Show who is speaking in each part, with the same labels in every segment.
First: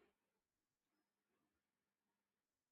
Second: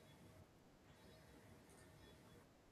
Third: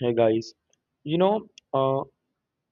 Speaker 1: Hey guys, you know, uh,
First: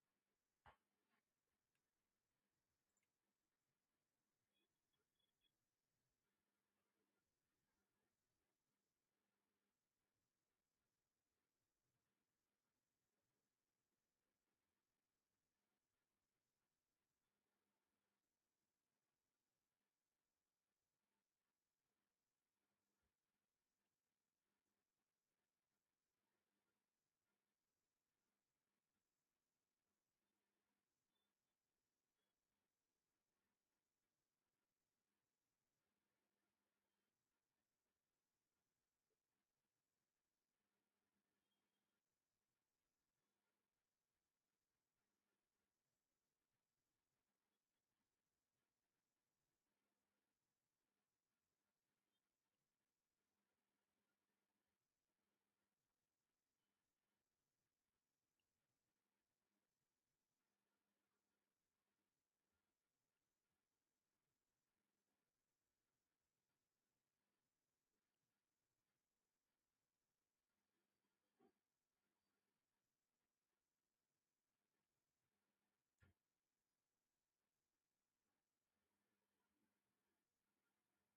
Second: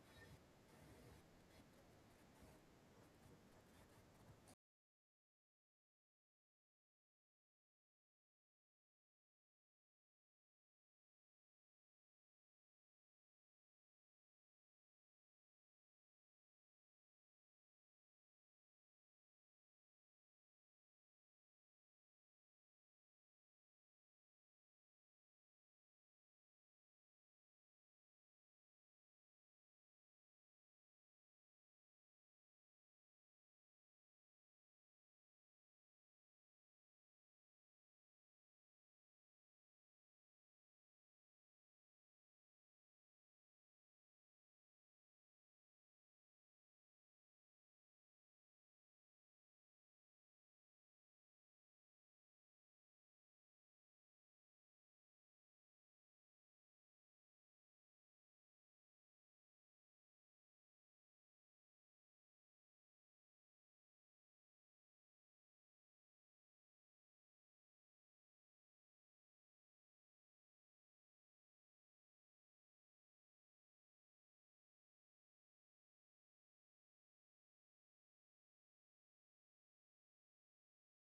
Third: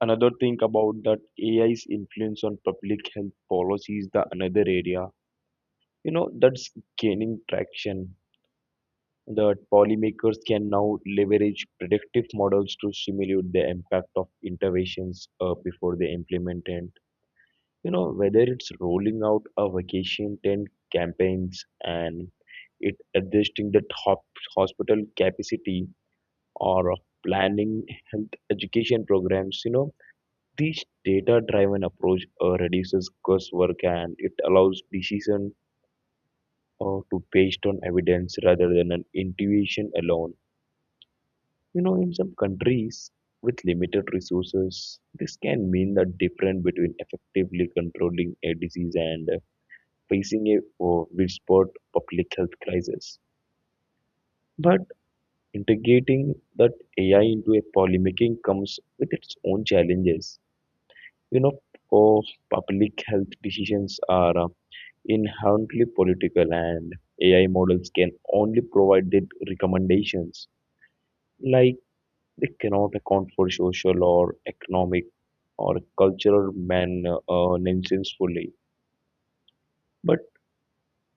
Speaker 1: Another thing about that AI's influence on public health policy is the another area, that's gaining traction. That policymakers can now leverage predictive models to simulate the impact of interventions before they implement it. You know, whether it's rolling out a vacation tent campaigns and it adjusting the top hospital capacity or planning health education programs, This data-driven approach reduces guesswork and it allows decision to based on evidence rather than an intuition alone. You know, in some countries with limited resources, this can mean the difference between effectively controlling a disease and facing a widespread public health crisis. But integrating that AI into a policymaking comes with its own challenges. You know, uh, Public health decisions are inherently political, and AI models can only provide the recommendations. Like they cannot account for social or economic or cultural man nonsense fully. But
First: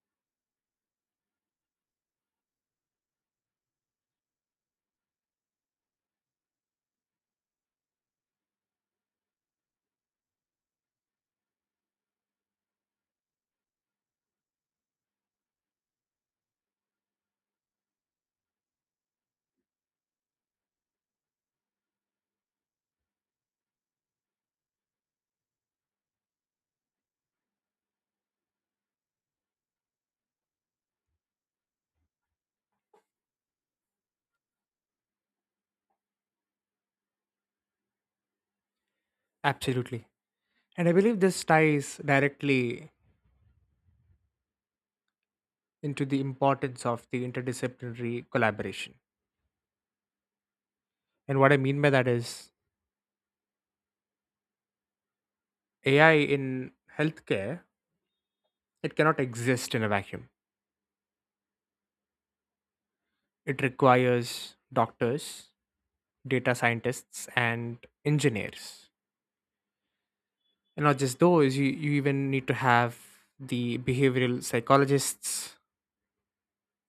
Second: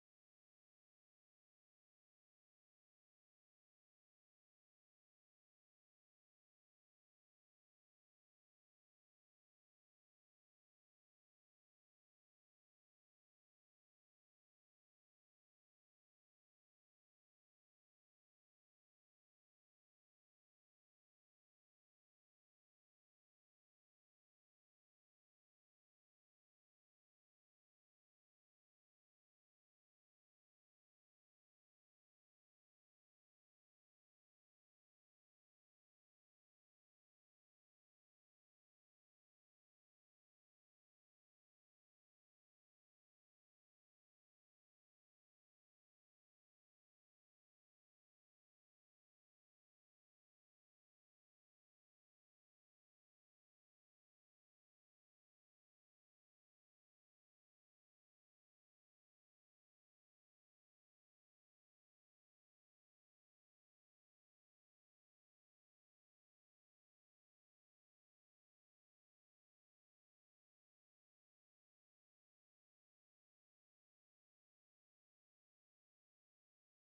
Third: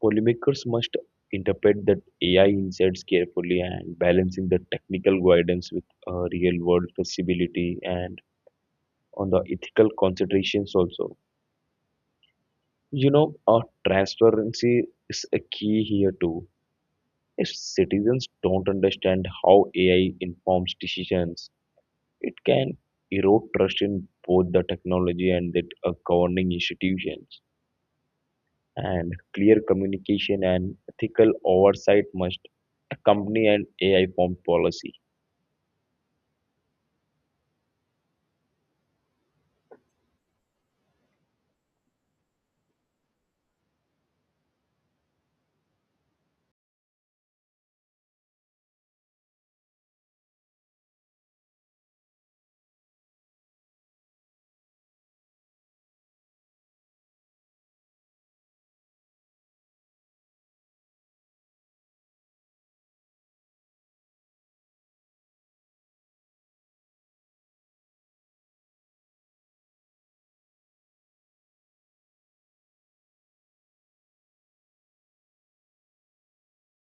Speaker 1: policymakers must interpret that AI insights carefully and balancing the technical guidance with real world flexibility and on the ethical considerations also. You know, uh, Transparency is a key here too. If citizens don't understand how AI informs decisions, it can erode trust in both the technology and the governing institutions. And clear communication and ethical oversight must accompany an AI formed policy.
Speaker 2: Absolutely. And I believe this ties directly into the importance of the interdisciplinary collaboration. And what I mean by that is AI in healthcare, it cannot exist in a vacuum. It requires doctors, data scientists, and engineers. And not just those, you even need to have the behavioral psychologists,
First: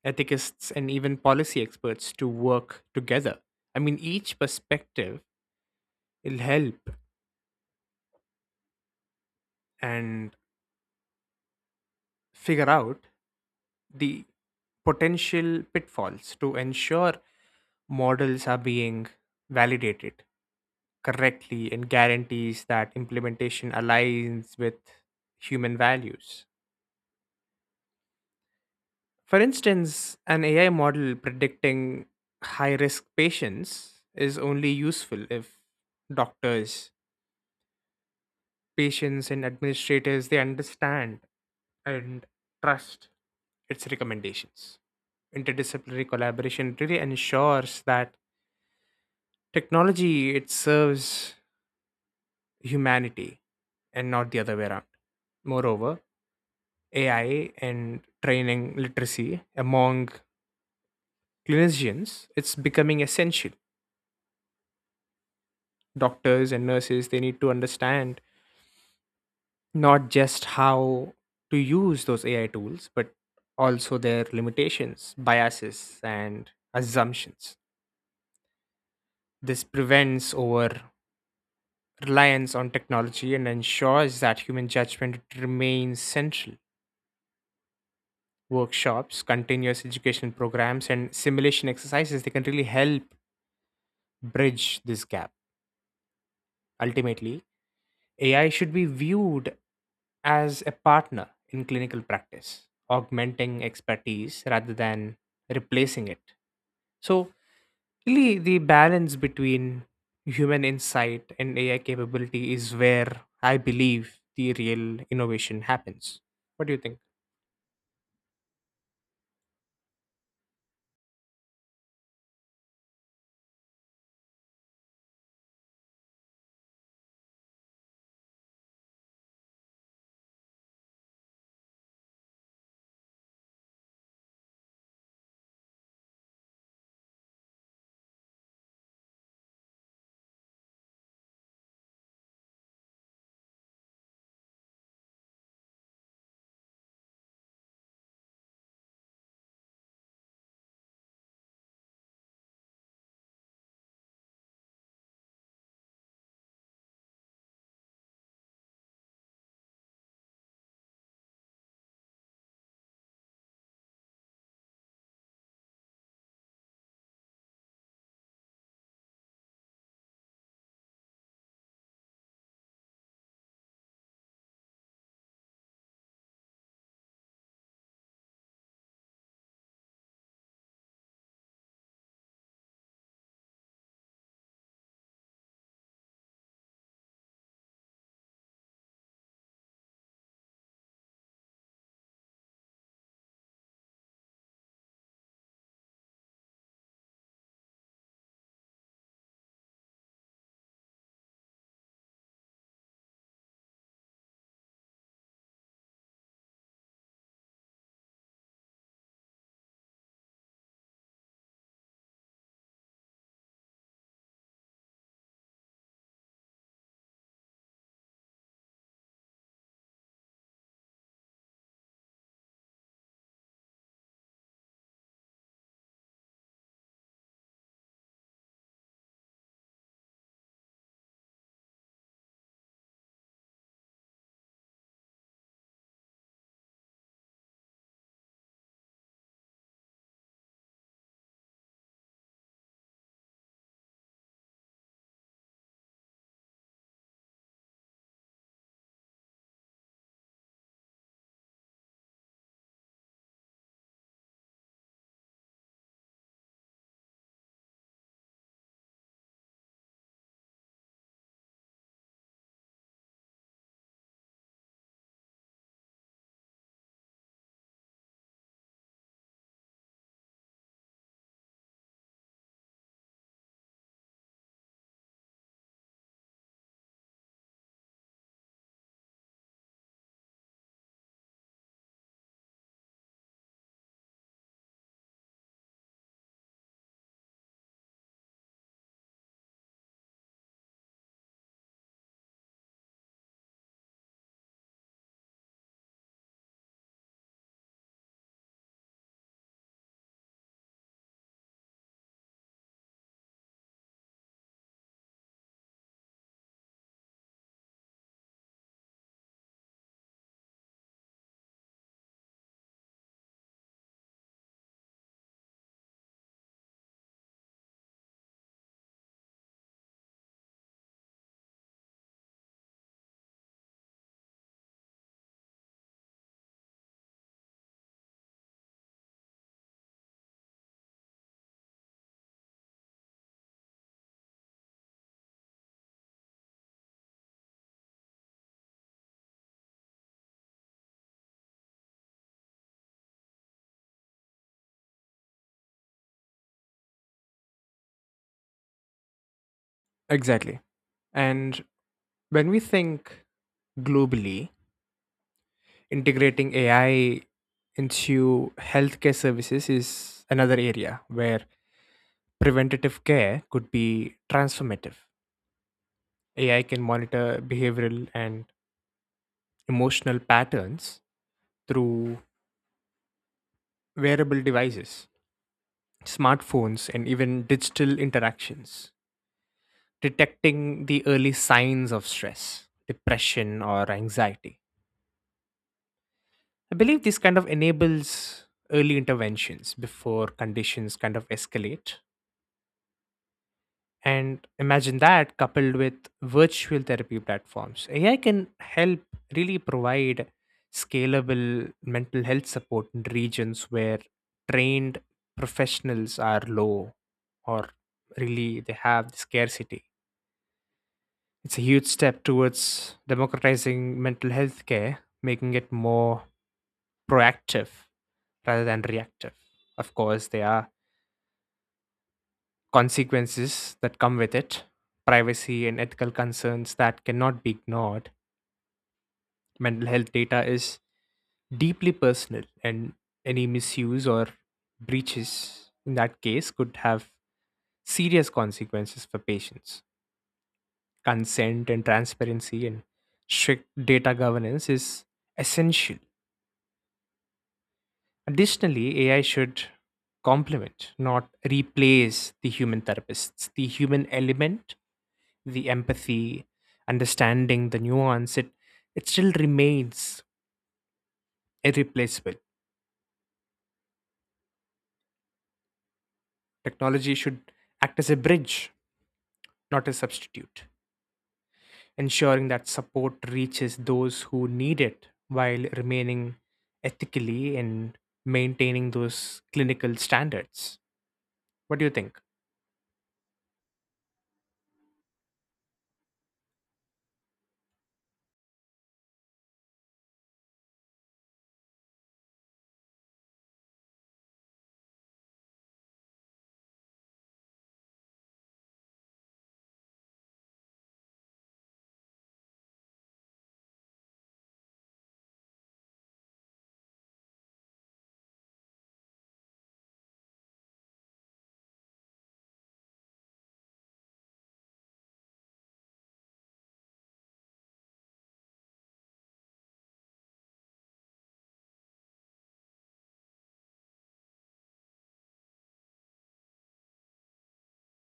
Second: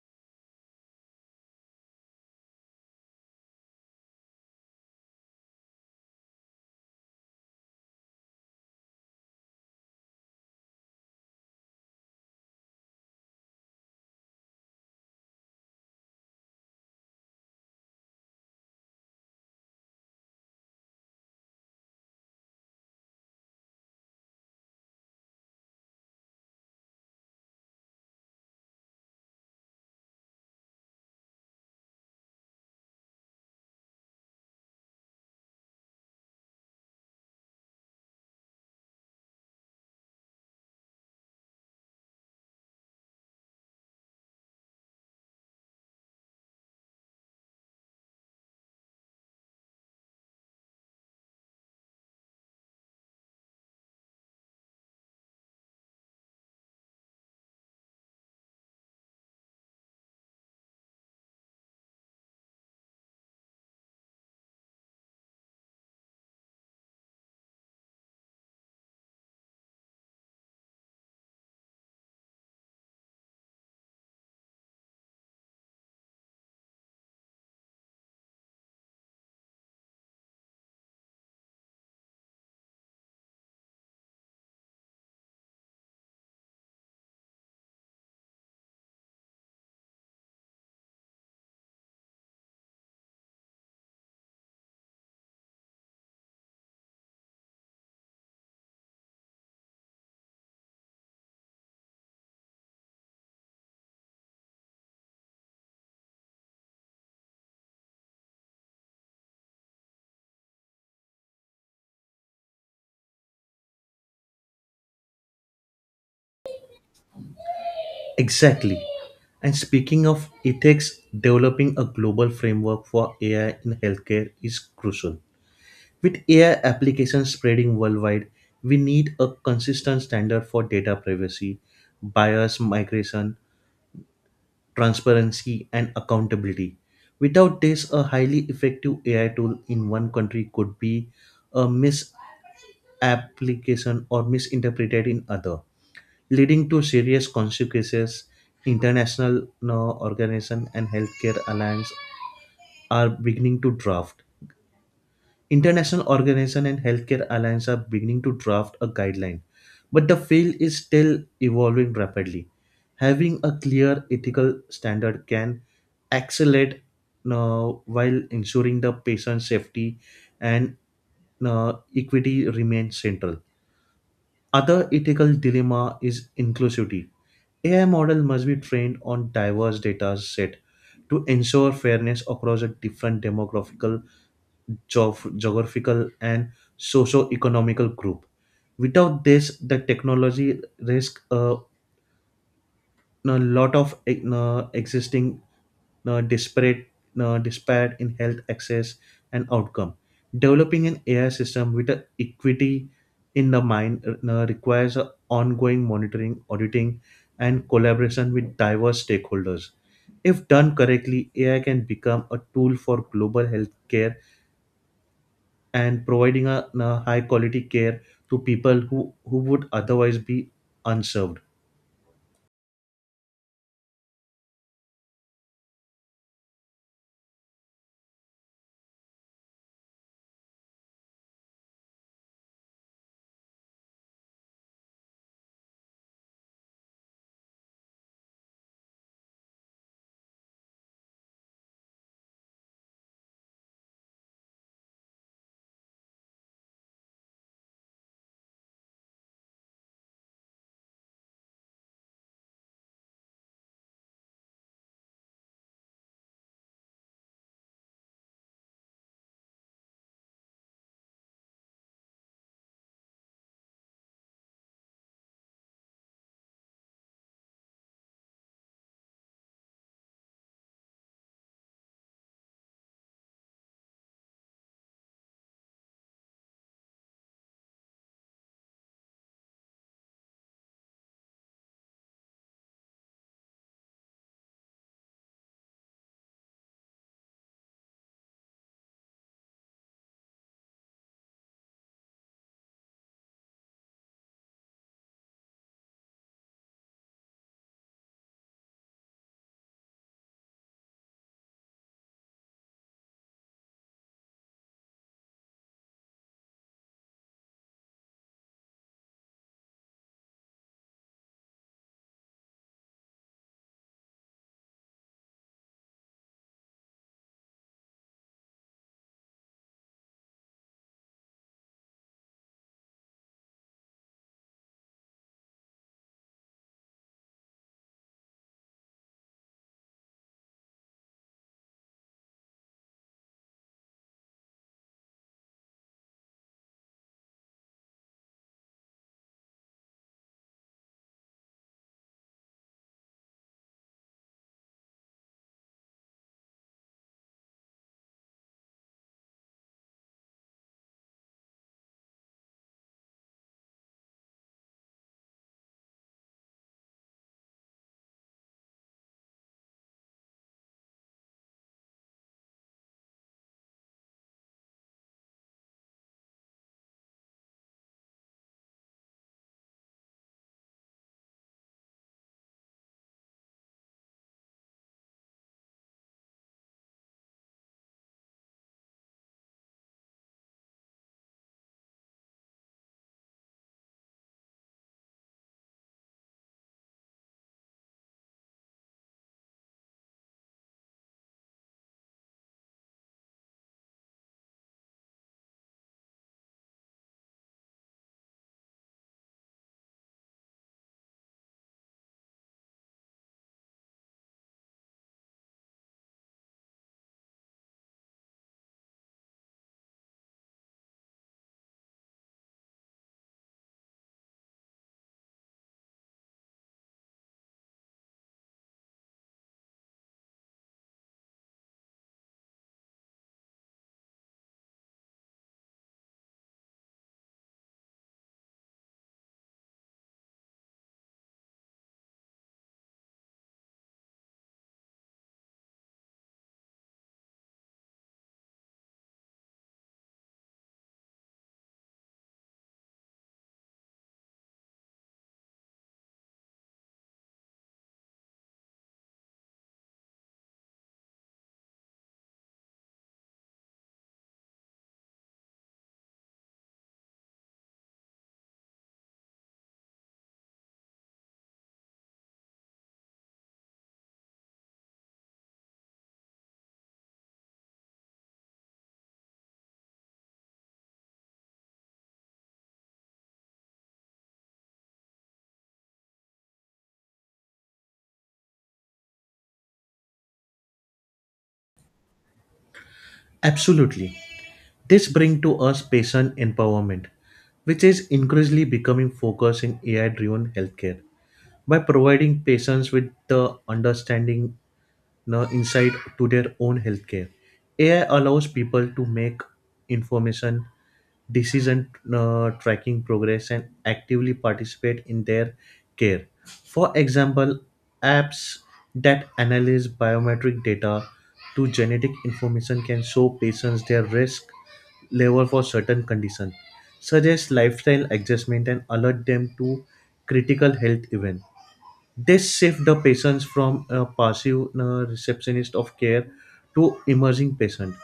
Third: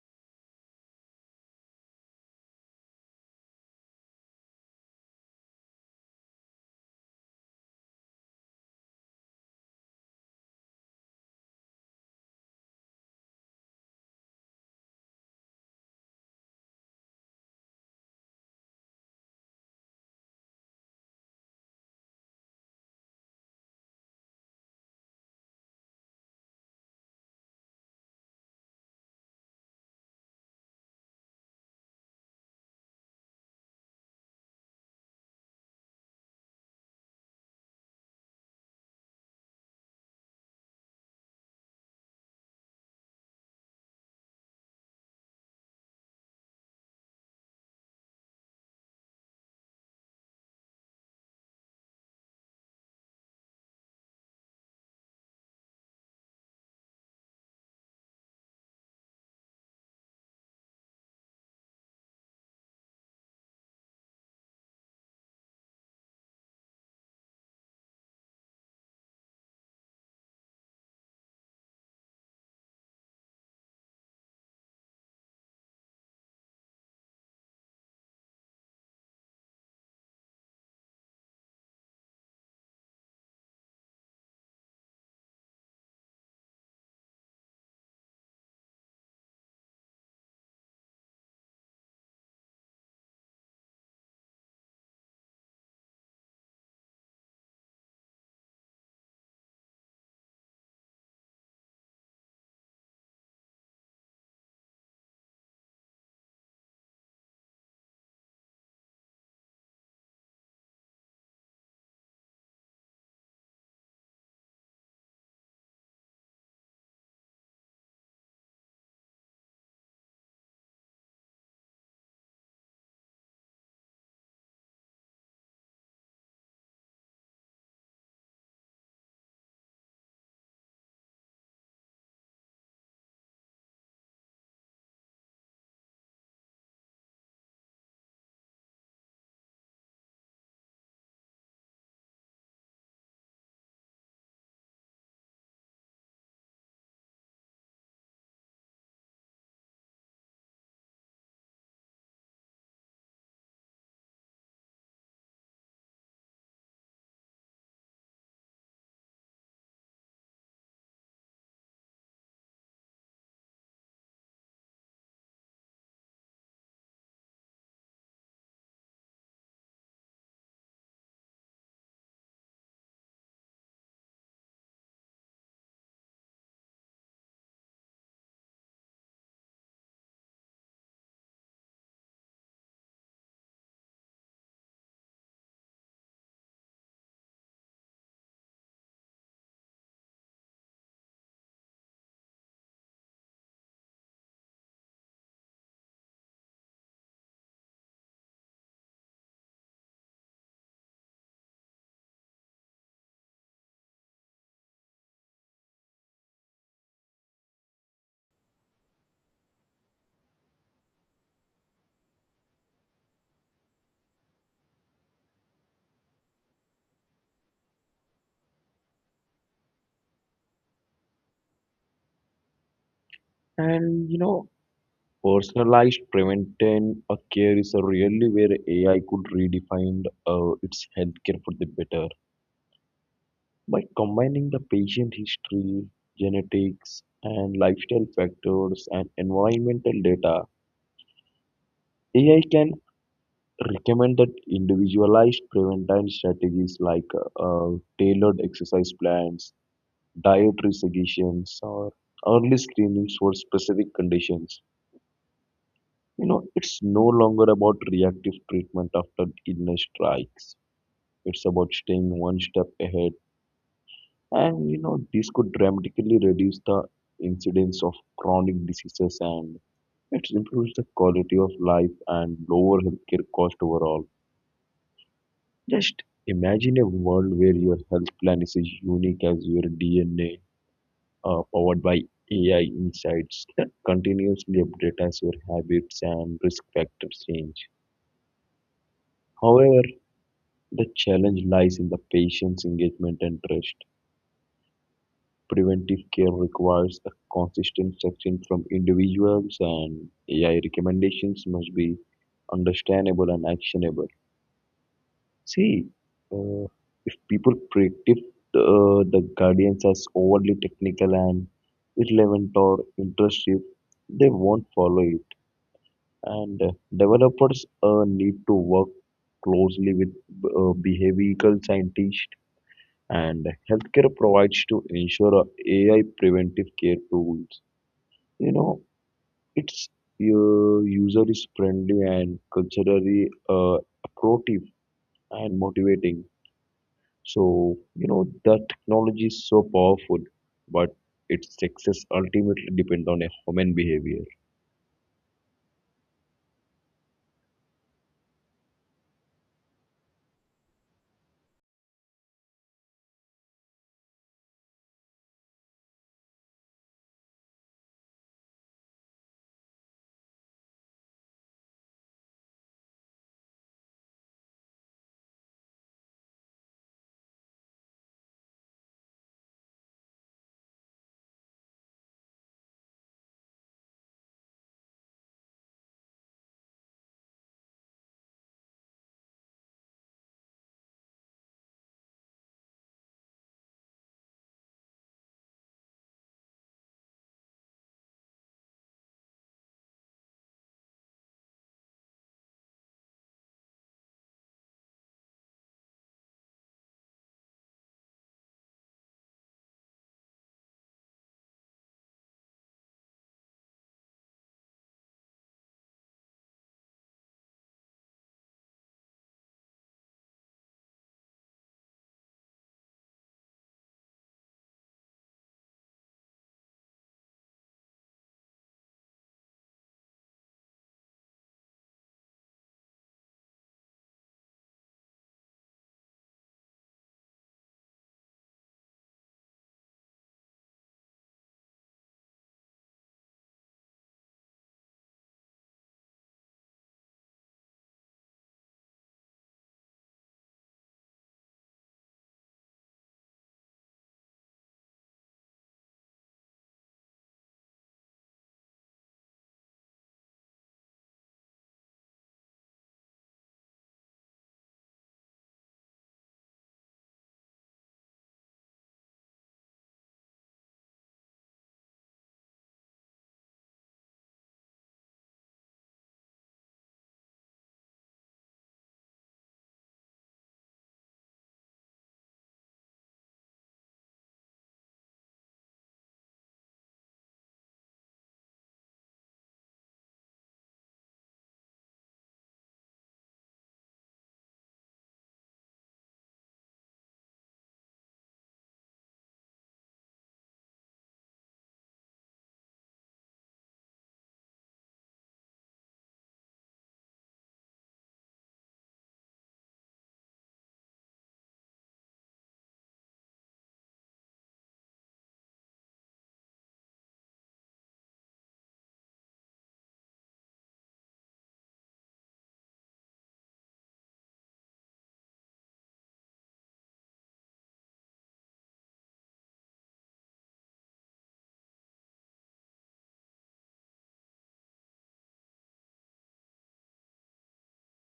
Speaker 2: ethicists, and even policy experts to work together. I mean, each perspective will help and figure out the potential pitfalls to ensure models are being validated correctly and guarantees that implementation aligns with human values. For instance, an AI model predicting high risk patients is only useful if doctors, patients, and administrators they understand and trust its recommendations. Interdisciplinary collaboration really ensures that technology, it serves humanity and not the other way around. Moreover, AI and training literacy among clinicians, it's becoming essential. Doctors and nurses, they need to understand not just how to use those AI tools, but also their limitations, biases, and assumptions. This prevents over reliance on technology and ensures that human judgment remains central workshops, continuous education programs, and simulation exercises, they can really help bridge this gap. Ultimately, AI should be viewed as a partner in clinical practice, augmenting expertise rather than replacing it. So, really, the balance between human insight and AI capability is where I believe the real innovation happens. What do you think?
Speaker 3: Exactly. And speaking of ethics, developing a global framework for AI in healthcare is crucial. With AI applications spreading worldwide, we need a consistent standard for data privacy, bias migration, transparency, and accountability. Without this, a highly effective AI tool in one country could be a misapplication or misinterpreted in other, leading to serious consequences. International organization and healthcare alliance are beginning to draft. International organization and healthcare alliance are beginning to draft a guideline, but the field is still evolving rapidly. Having a clear ethical standard can accelerate, uh, while ensuring the patient safety and equity remains central. Other ethical dilemma is inclusivity. AI model must be trained on diverse data set to ensure fairness across a different demographical, geographical, and socio-economical group. Without this, the technology risk a lot of existing uh, disparate disparate in health access and outcome. Developing an AI system with a equity in the mind requires a ongoing monitoring, auditing, and collaboration with diverse stakeholders. If done correctly, AI can become a tool for global healthcare and providing a high quality care to people who would otherwise be unserved.
Speaker 1: And you know, Personalized preventive care is a really where AI could redefine its healthcare for the better. By combining the patient history, genetics, and lifestyle factors and environmental data, AI can recommend that individualized preventive strategies like uh, tailored exercise plans, dietary suggestions, or early screenings for specific conditions. You know, it's no longer about reactive treatment after illness strikes. It's about staying one step ahead. This could dramatically reduce the incidence of chronic diseases and it improves the quality of life and lower healthcare cost overall. Just imagine a world where your health plan is as unique as your DNA, powered by AI insights that continuously update as your habits and risk factors change. However, the challenge lies in the patient's engagement and trust. Preventive care requires a consistent action from individuals, and AI recommendations must be understandable and actionable. See, uh, if people predict the guardians as overly technical and irrelevant or intrusive, they won't follow it. And developers need to work closely with behavioral scientists and healthcare provides to ensure a AI preventive care tools. You know, its user is friendly and culturally approative and motivating. So, the technology is so powerful, but its success ultimately depends on a human behavior.
Speaker 2: Exactly. And when we think globally, integrating AI into healthcare services is another area where preventative care could be transformative. AI can monitor behavioral and emotional patterns through wearable devices, smartphones, and even digital interactions, detecting the early signs of stress, depression, or anxiety. I believe this kind of enables early interventions before conditions kind of escalate. And imagine that coupled with virtual therapy platforms. AI can help really provide scalable mental health support in regions where trained professionals are low or really they have scarcity. It's a huge step towards democratizing mental health care, making it more proactive rather than reactive. Of course, there are consequences that come with it, privacy and ethical concerns that cannot be ignored. Mental health data is deeply personal, and any misuse or breaches in that case could have serious consequences for patients. Consent and transparency and strict data governance is essential. Additionally, AI should complement, not replace the human therapists. The human element, the empathy, understanding, the nuance, it still remains irreplaceable. Technology should act as a bridge, not a substitute, ensuring that support reaches those who need it while remaining ethically and maintaining those clinical standards. What do you think?
Speaker 3: Absolutely. This brings to us patient empowerment, which is increasingly becoming focus in AI driven healthcare. By providing patients with the understanding, no, insight to their own healthcare, AI allows people to make information decision, tracking progress and actively participate in their care. For example, apps that analyze biometric data to genetic information can show patients their risk level for certain conditions, suggest lifestyle adjustment, and alert them to critical health events. This shift the patients from a passive receptionist of care to emerging patient,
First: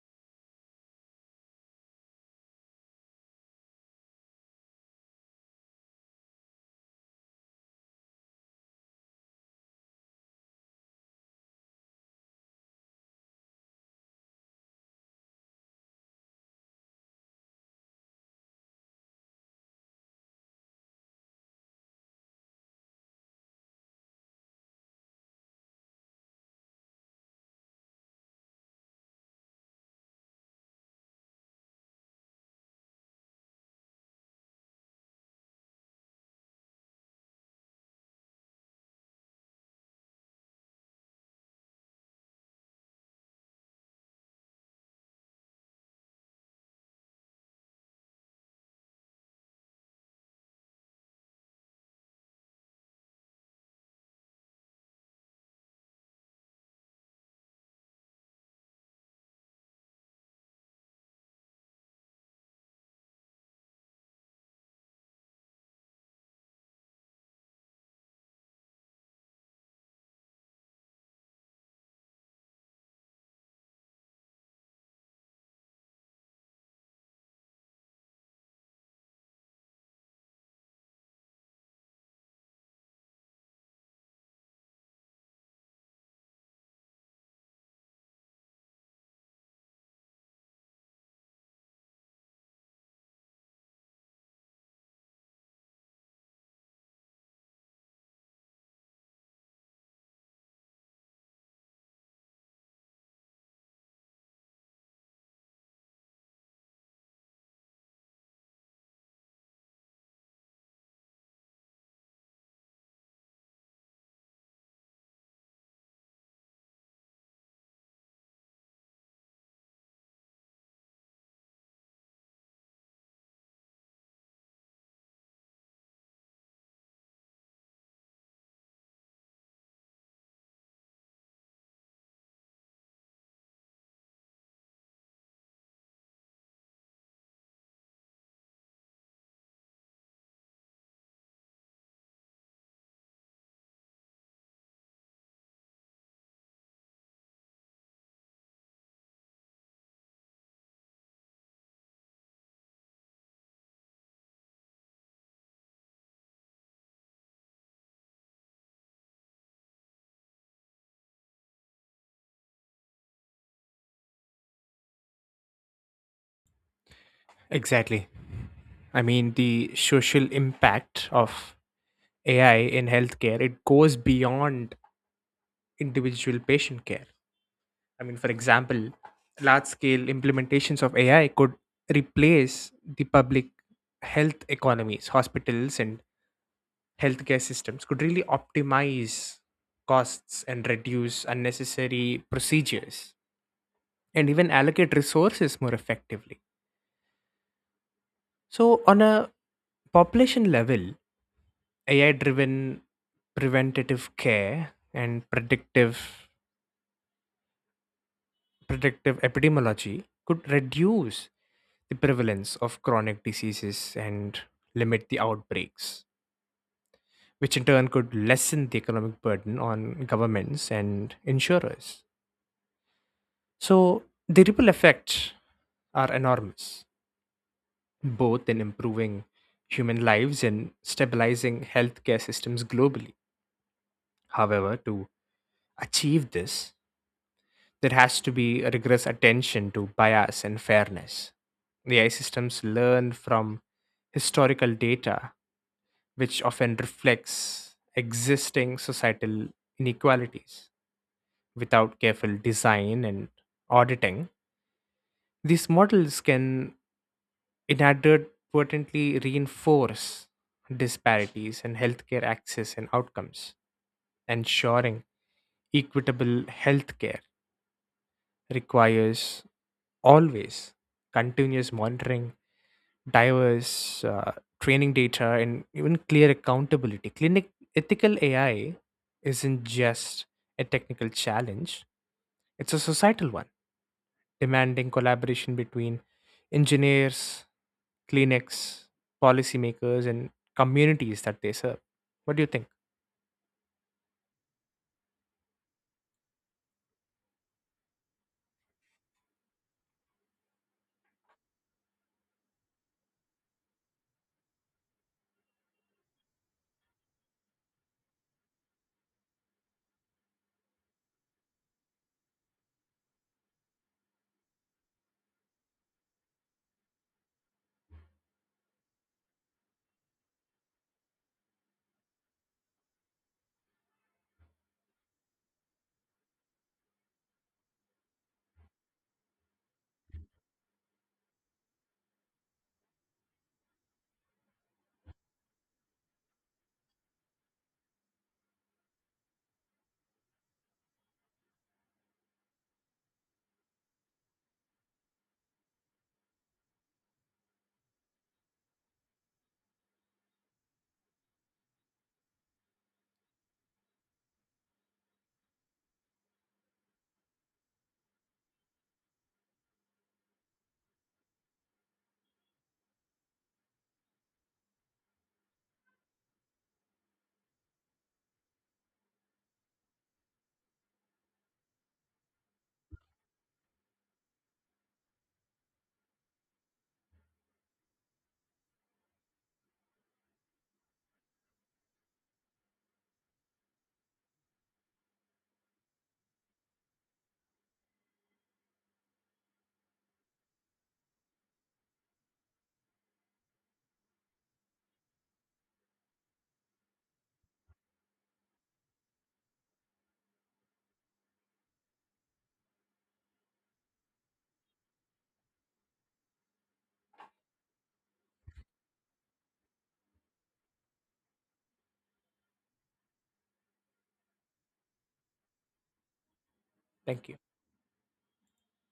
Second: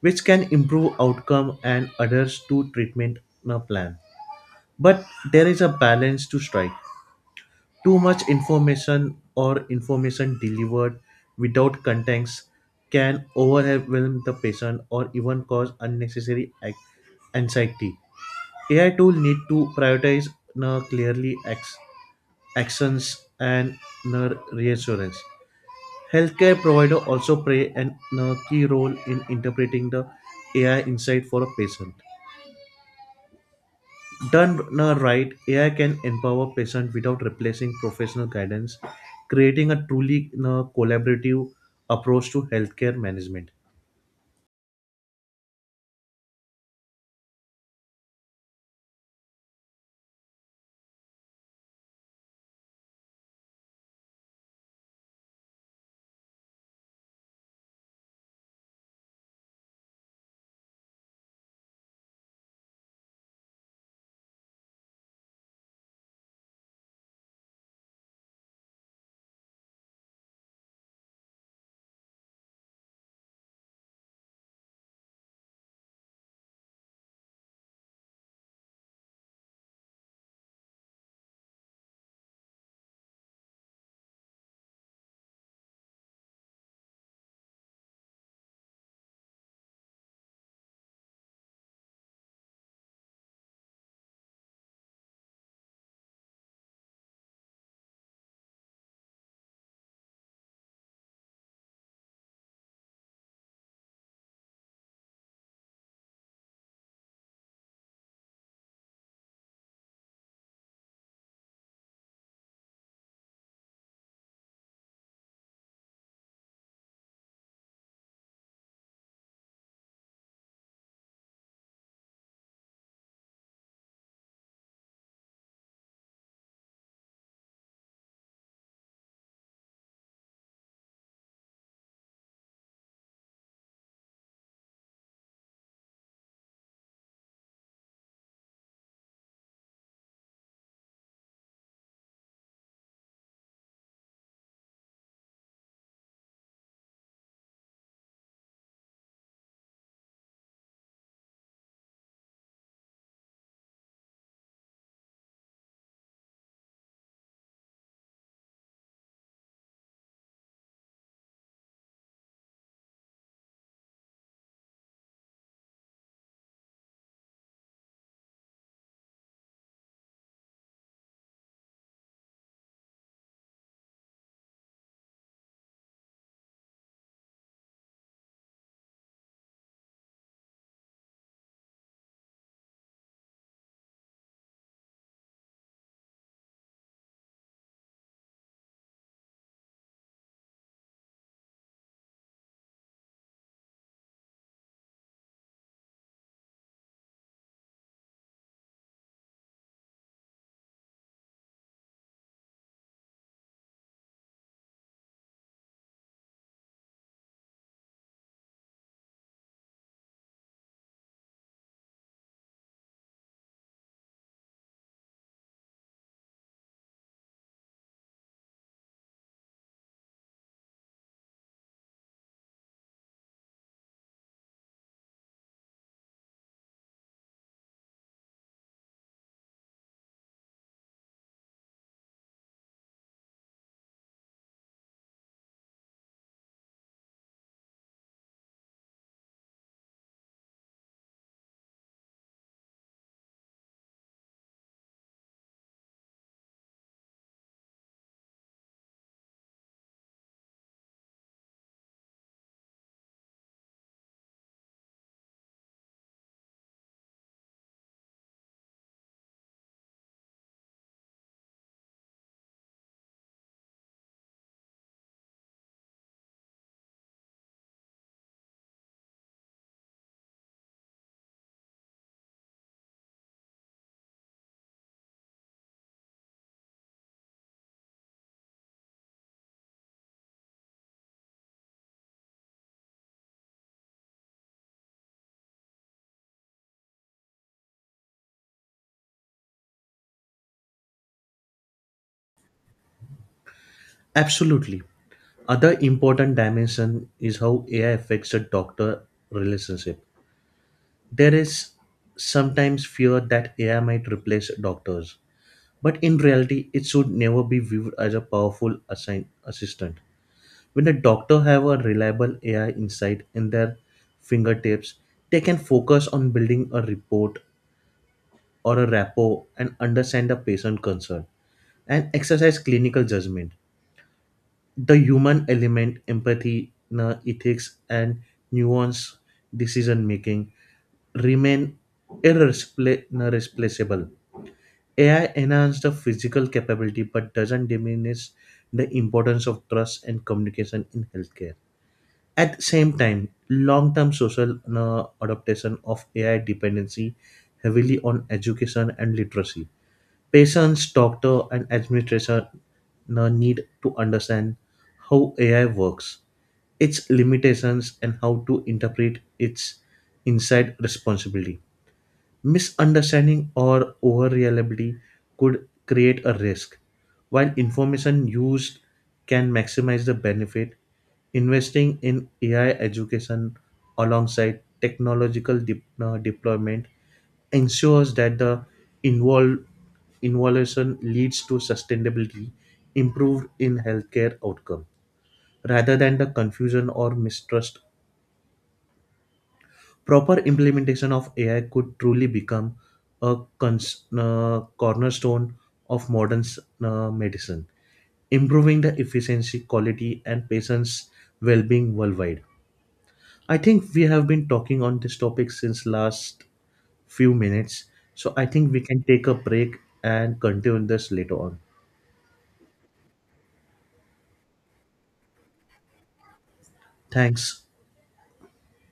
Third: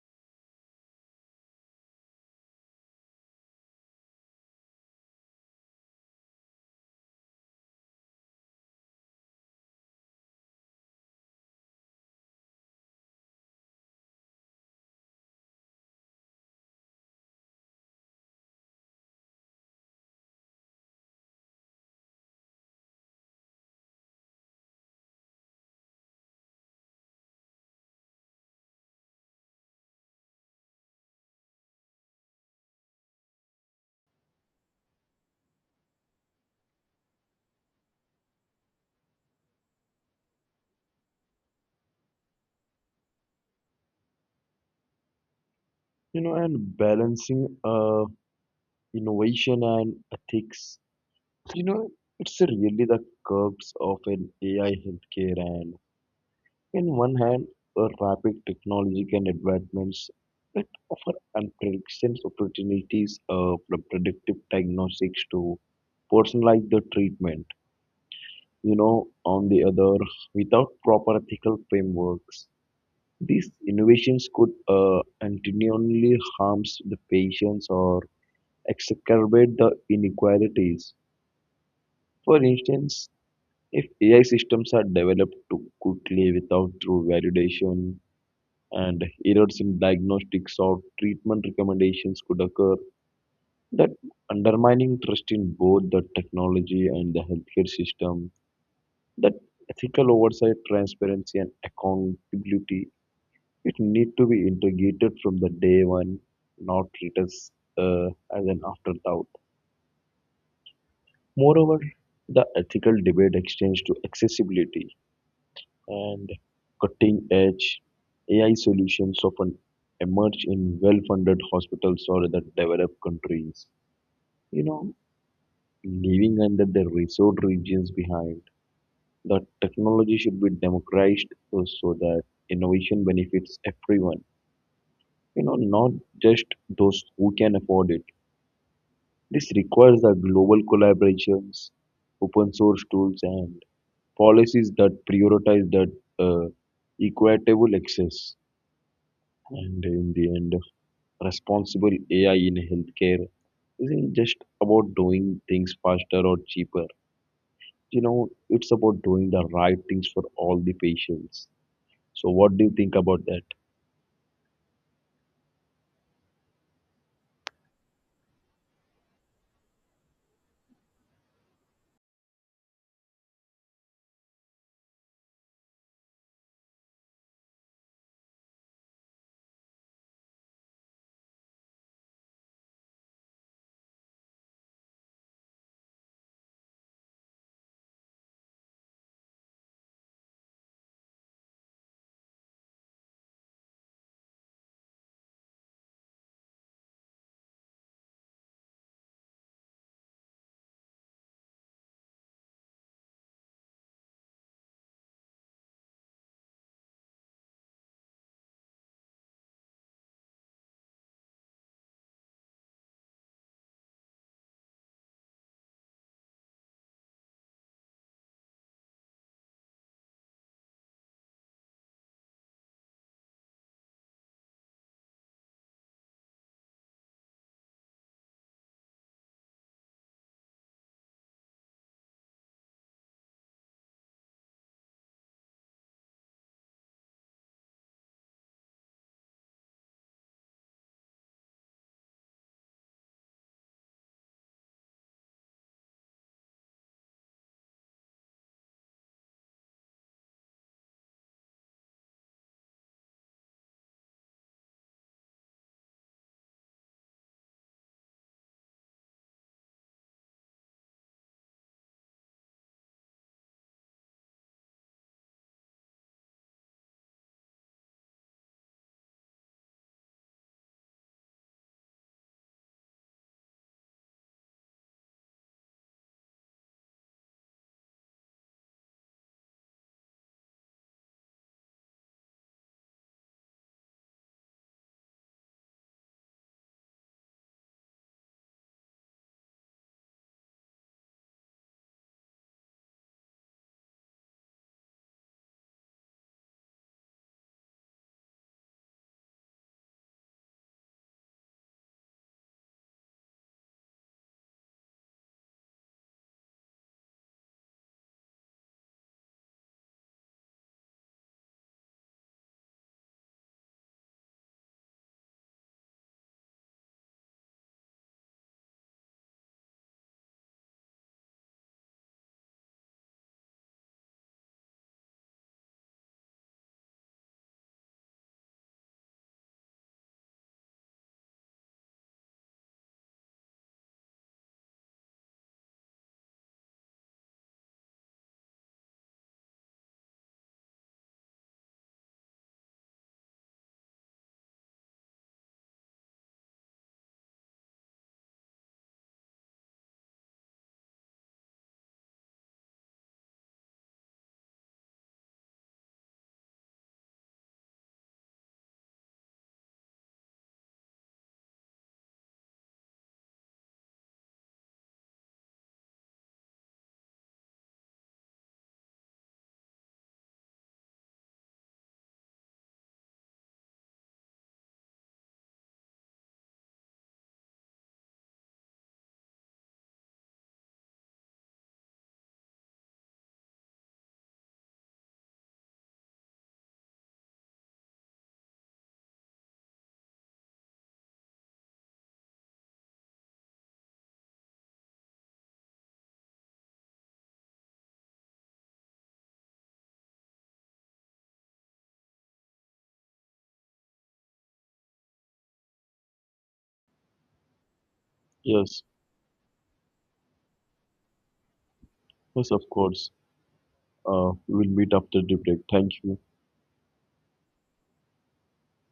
Speaker 3: which can improve outcome and adheres to treatment plan. But there is a balance to strike. Too much information or information delivered without context can overwhelm the patient or even cause anxiety. AI tool need to prioritize uh, clearly ex- actions and reassurance. Healthcare provider also play an key role in interpreting the AI insight for a patient. Done right, AI can empower patients without replacing professional guidance, creating a truly collaborative approach to healthcare management.
Speaker 1: And balancing innovation and ethics. You know, it's really the curves of an AI healthcare and in one hand, a rapid technological advancements that offer unprecedented opportunities for predictive diagnostics to personalize the treatment. On the other, without proper ethical frameworks, these innovations could continually harm the patients or exacerbate the inequalities. For instance, if AI systems are developed too quickly without true validation, and errors in diagnostics or treatment recommendations could occur that undermining trust in both the technology and the healthcare system, that ethical oversight transparency and accountability it need to be integrated from the day one, not treated as, uh, as an afterthought. Moreover, the ethical debate extends to accessibility and cutting-edge AI solutions often emerge in well-funded hospitals or other developed countries. You know, Leaving under the resource regions behind, the technology should be democratized so that innovation benefits everyone. Not just those who can afford it. This requires the global collaborations, open source tools, and policies that prioritize that uh, equitable access. And in the end, responsible AI in healthcare isn't just about doing things faster or cheaper. It's about doing the right things for all the patients. So, what do you think about that?
Speaker 2: Exactly. I mean, the social impact of AI in healthcare, it goes beyond individual patient care. I mean, for example, large scale implementations of AI could replace the public health economies, hospitals, and healthcare systems, could really optimize costs and reduce unnecessary procedures and even allocate resources more effectively. So, on a population level, AI driven preventative care and predictive epidemiology could reduce the prevalence of chronic diseases and limit the outbreaks, which in turn could lessen the economic burden on governments and insurers. So, the ripple effects are enormous, both in improving human lives and stabilizing healthcare systems globally. However, to achieve this, there has to be a rigorous attention to bias and fairness. AI systems learn from historical data which often reflects existing societal inequalities. Without careful design and auditing, these models can inadvertently reinforce disparities in healthcare access and outcomes, ensuring equitable healthcare requires always continuous monitoring, diverse training data, and even clear accountability. Clinic ethical AI isn't just a technical challenge; it's a societal one, demanding collaboration between engineers, clinics, policymakers, and communities that they serve. What do you think?
Speaker 3: Absolutely. Other important dimension is how AI affects the doctor relationship. There is sometimes fear that AI might replace doctors, but in reality, it should never be viewed as a assistant. When a doctor have a reliable AI insight in their fingertips, they can focus on building a report or a rapport and understand the patient concern and exercise clinical judgment. The human element, empathy, ethics, and nuance decision making remain replaceable. AI enhances the physical capability but doesn't diminish the importance of trust and communication in healthcare. At the same time, long term social adaptation of AI dependency heavily on education and literacy. Patients, doctor, and administration need to understand how AI works, its limitations, and how to interpret its inside responsibility. Misunderstanding or over reliability could create a risk. While information used can maximize the benefit, investing in AI education alongside technological deployment ensures that the involve, involution leads to sustainability improved in healthcare outcome rather than the confusion or mistrust. Proper implementation of AI could truly become a cornerstone of modern medicine, improving the efficiency, quality, and patients' well-being worldwide. I think we have been talking on this topic since last few minutes, so I think we
Speaker 1: Yes,
Speaker 3: can take a break and continue this later on.
Speaker 1: yes, of course. We'll meet after the break. Thank you.
Speaker 2: Thank you.
Speaker 3: Thanks.